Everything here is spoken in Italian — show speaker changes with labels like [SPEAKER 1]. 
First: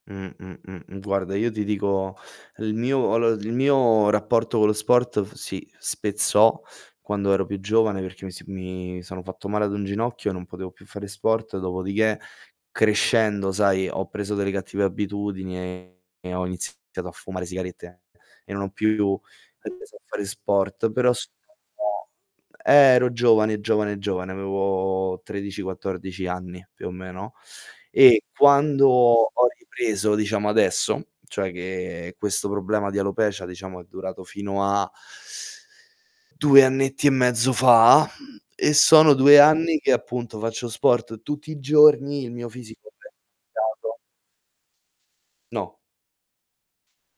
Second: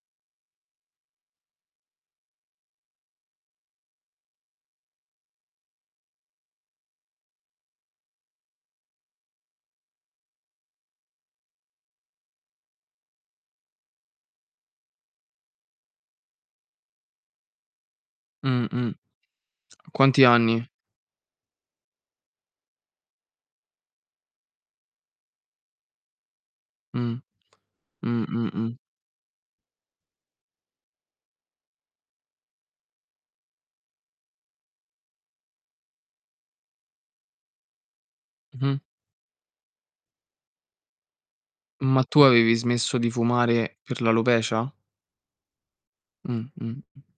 [SPEAKER 1] Mh, mh, mh, mh. Guarda, io ti dico, il mio allo il mio rapporto con lo sport f si spezzò quando ero più giovane, perché mi si mi sono fatto male ad un ginocchio e non potevo più fare sport. Dopodiché, crescendo, sai, ho preso delle cattive abitudini e e ho iniziato a fumare sigarette, e non
[SPEAKER 2] Mh,
[SPEAKER 1] ho più
[SPEAKER 2] mh. A
[SPEAKER 1] ripreso a fare
[SPEAKER 2] quanti anni?
[SPEAKER 1] sport. Però, [unintelligible] eh, ero giovane, giovane, giovane, avevo 13, 14 anni più o
[SPEAKER 2] Mh.
[SPEAKER 1] meno,
[SPEAKER 2] Mh,
[SPEAKER 1] e
[SPEAKER 2] mh, mh.
[SPEAKER 1] quando ho ripreso, diciamo adesso cioè, che questo problema di alopecia, diciamo, è durato fino a 2 annetti e mezzo fa, e
[SPEAKER 2] Mh-mh.
[SPEAKER 1] sono 2 anni che, appunto, faccio sport tutti i
[SPEAKER 2] Ma tu
[SPEAKER 1] giorni, il mio
[SPEAKER 2] avevi
[SPEAKER 1] fisico
[SPEAKER 2] smesso di fumare
[SPEAKER 1] [unintelligible]
[SPEAKER 2] per l'alopecia?
[SPEAKER 1] No.
[SPEAKER 2] Mh, mh, mh.